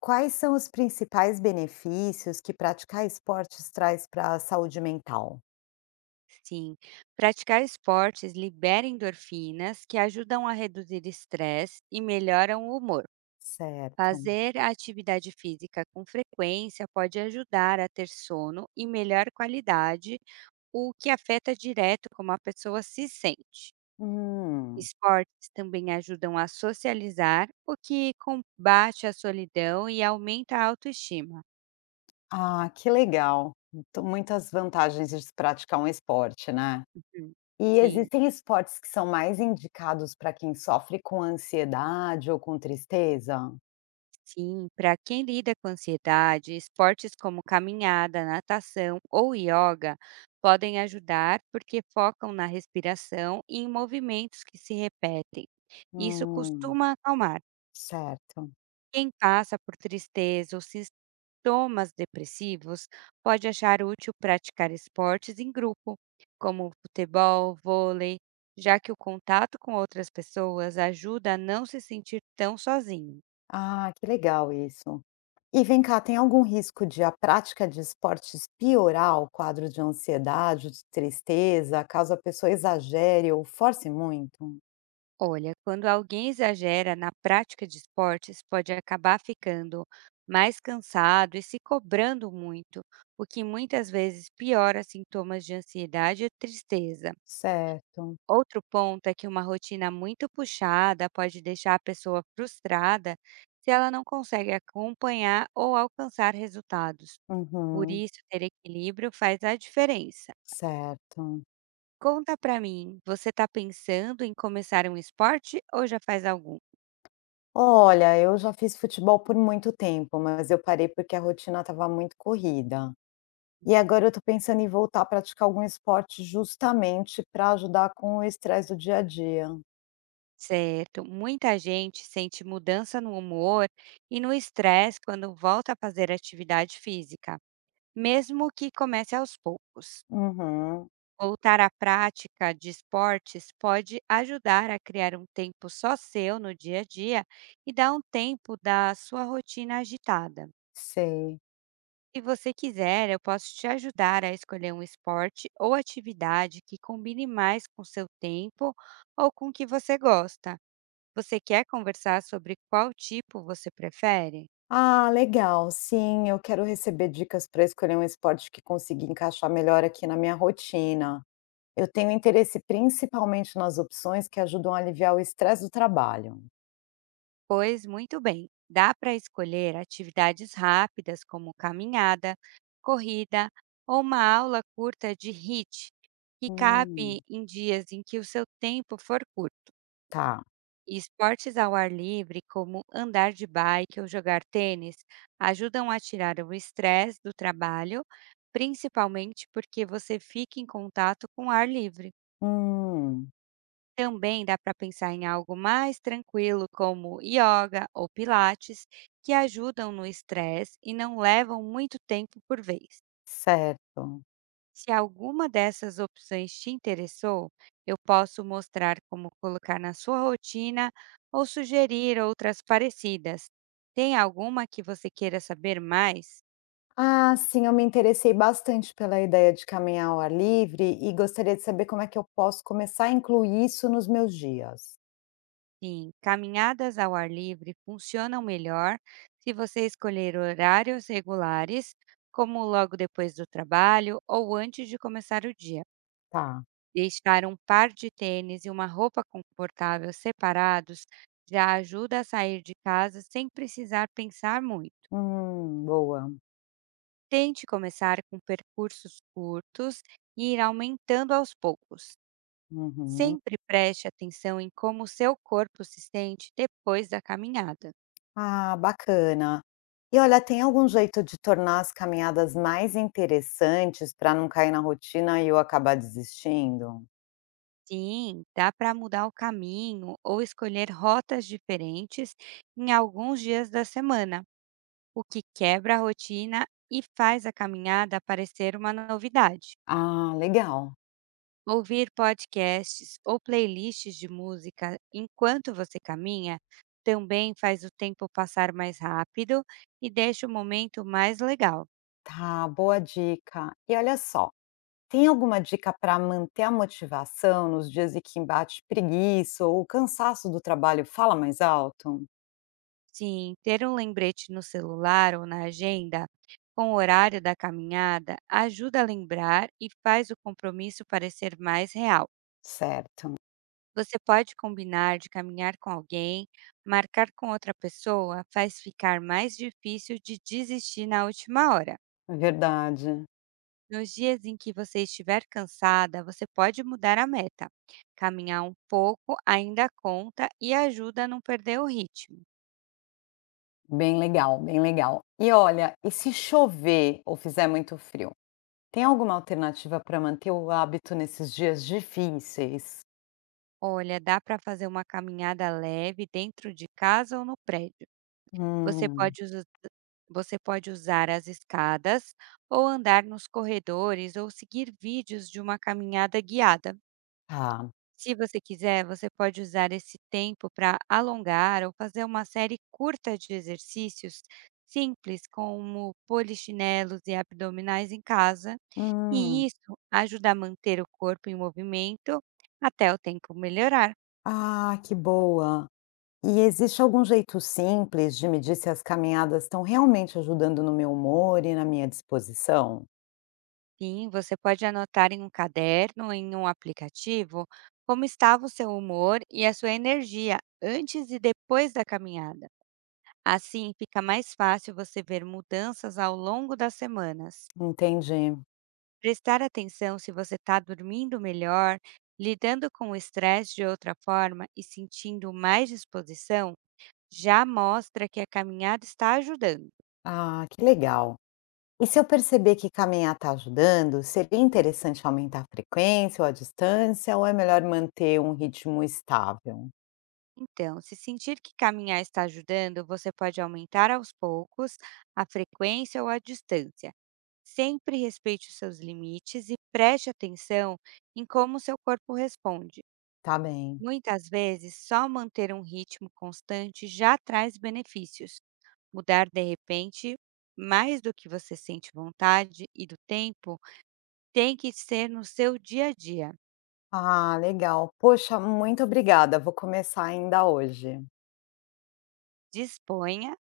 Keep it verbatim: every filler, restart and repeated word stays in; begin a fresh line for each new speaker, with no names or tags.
Quais são os principais benefícios que praticar esportes traz para a saúde mental?
Sim, praticar esportes libera endorfinas que ajudam a reduzir estresse e melhoram o humor.
Certo.
Fazer a atividade física com frequência pode ajudar a ter sono e melhor qualidade, o que afeta direto como a pessoa se sente.
Hum,
Esportes também ajudam a socializar, o que combate a solidão e aumenta a autoestima.
ah, que legal. Então, muitas vantagens de se praticar um esporte, né?
Hum.
E
Sim.
existem esportes que são mais indicados para quem sofre com ansiedade ou com tristeza?
Sim, para quem lida com ansiedade, esportes como caminhada, natação ou yoga podem ajudar porque focam na respiração e em movimentos que se repetem. Isso
Hum,
costuma acalmar.
certo.
Quem passa por tristeza ou sintomas depressivos pode achar útil praticar esportes em grupo, como futebol, vôlei, já que o contato com outras pessoas ajuda a não se sentir tão sozinho.
Ah, que legal isso. E vem cá, tem algum risco de a prática de esportes piorar o quadro de ansiedade, de tristeza, caso a pessoa exagere ou force muito?
Olha, quando alguém exagera na prática de esportes, pode acabar ficando mais cansado e se cobrando muito, o que muitas vezes piora sintomas de ansiedade e tristeza.
Certo.
Outro ponto é que uma rotina muito puxada pode deixar a pessoa frustrada se ela não consegue acompanhar ou alcançar resultados. Por
Uhum.
isso, ter equilíbrio faz a diferença.
Certo.
Conta pra mim, você está pensando em começar um esporte ou já faz algum?
Olha, eu já fiz futebol por muito tempo, mas eu parei porque a rotina estava muito corrida. E agora eu estou pensando em voltar a praticar algum esporte justamente para ajudar com o estresse do dia a dia.
Certo. Muita gente sente mudança no humor e no estresse quando volta a fazer atividade física, mesmo que comece aos poucos.
Uhum.
Voltar à prática de esportes pode ajudar a criar um tempo só seu no dia a dia e dar um tempo da sua rotina agitada.
Sei.
Se você quiser, eu posso te ajudar a escolher um esporte ou atividade que combine mais com seu tempo ou com o que você gosta. Você quer conversar sobre qual tipo você prefere?
Ah, legal. Sim, eu quero receber dicas para escolher um esporte que consiga encaixar melhor aqui na minha rotina. Eu tenho interesse principalmente nas opções que ajudam a aliviar o estresse do trabalho.
Pois muito bem, dá para escolher atividades rápidas como caminhada, corrida ou uma aula curta de HIIT, que cabe
Hum,
em dias em que o seu tempo for curto.
tá.
E esportes ao ar livre, como andar de bike ou jogar tênis, ajudam a tirar o estresse do trabalho, principalmente porque você fica em contato com o ar livre.
Hum,
Também dá para pensar em algo mais tranquilo, como yoga ou pilates, que ajudam no estresse e não levam muito tempo por vez.
certo.
Se alguma dessas opções te interessou, eu posso mostrar como colocar na sua rotina ou sugerir outras parecidas. Tem alguma que você queira saber mais?
Ah, sim, eu me interessei bastante pela ideia de caminhar ao ar livre e gostaria de saber como é que eu posso começar a incluir isso nos meus dias.
Sim, caminhadas ao ar livre funcionam melhor se você escolher horários regulares, como logo depois do trabalho ou antes de começar o dia.
Tá.
Deixar um par de tênis e uma roupa confortável separados já ajuda a sair de casa sem precisar pensar muito.
Hum, boa.
Tente começar com percursos curtos e ir aumentando aos poucos.
Uhum.
Sempre preste atenção em como seu corpo se sente depois da caminhada.
Ah, bacana. E olha, tem algum jeito de tornar as caminhadas mais interessantes para não cair na rotina e eu acabar desistindo?
Sim, dá para mudar o caminho ou escolher rotas diferentes em alguns dias da semana, o que quebra a rotina e faz a caminhada parecer uma novidade.
Ah, legal.
Ouvir podcasts ou playlists de música enquanto você caminha também faz o tempo passar mais rápido e deixa o momento mais legal.
Tá, boa dica. E olha só, tem alguma dica para manter a motivação nos dias em que embate preguiça ou o cansaço do trabalho fala mais alto?
Sim, ter um lembrete no celular ou na agenda com o horário da caminhada ajuda a lembrar e faz o compromisso parecer mais real.
Certo,
Você pode combinar de caminhar com alguém, marcar com outra pessoa faz ficar mais difícil de desistir na última hora.
é verdade.
Nos dias em que você estiver cansada, você pode mudar a meta. Caminhar um pouco ainda conta e ajuda a não perder o ritmo.
Bem legal, bem legal. E olha, e se chover ou fizer muito frio? Tem alguma alternativa para manter o hábito nesses dias difíceis?
Olha, dá para fazer uma caminhada leve dentro de casa ou no prédio. Você
Hum.
pode, usa- Você pode usar as escadas ou andar nos corredores ou seguir vídeos de uma caminhada guiada.
Tá.
Se você quiser, você pode usar esse tempo para alongar ou fazer uma série curta de exercícios simples, como polichinelos e abdominais em casa.
Hum.
E isso ajuda a manter o corpo em movimento até o tempo melhorar.
Ah, que boa. E existe algum jeito simples de medir se as caminhadas estão realmente ajudando no meu humor e na minha disposição?
Sim, você pode anotar em um caderno ou em um aplicativo como estava o seu humor e a sua energia antes e depois da caminhada. Assim, fica mais fácil você ver mudanças ao longo das semanas.
Entendi.
Prestar atenção se você está dormindo melhor, lidando com o estresse de outra forma e sentindo mais disposição já mostra que a caminhada está ajudando.
Ah, que legal. E se eu perceber que caminhar está ajudando, seria interessante aumentar a frequência ou a distância, ou é melhor manter um ritmo estável?
Então, se sentir que caminhar está ajudando, você pode aumentar aos poucos a frequência ou a distância. Sempre respeite os seus limites e preste atenção em como seu corpo responde.
Tá bem.
Muitas vezes, só manter um ritmo constante já traz benefícios. Mudar de repente, mais do que você sente vontade e do tempo, tem que ser no seu dia a dia.
Ah, legal. Poxa, muito obrigada. Vou começar ainda hoje.
Disponha.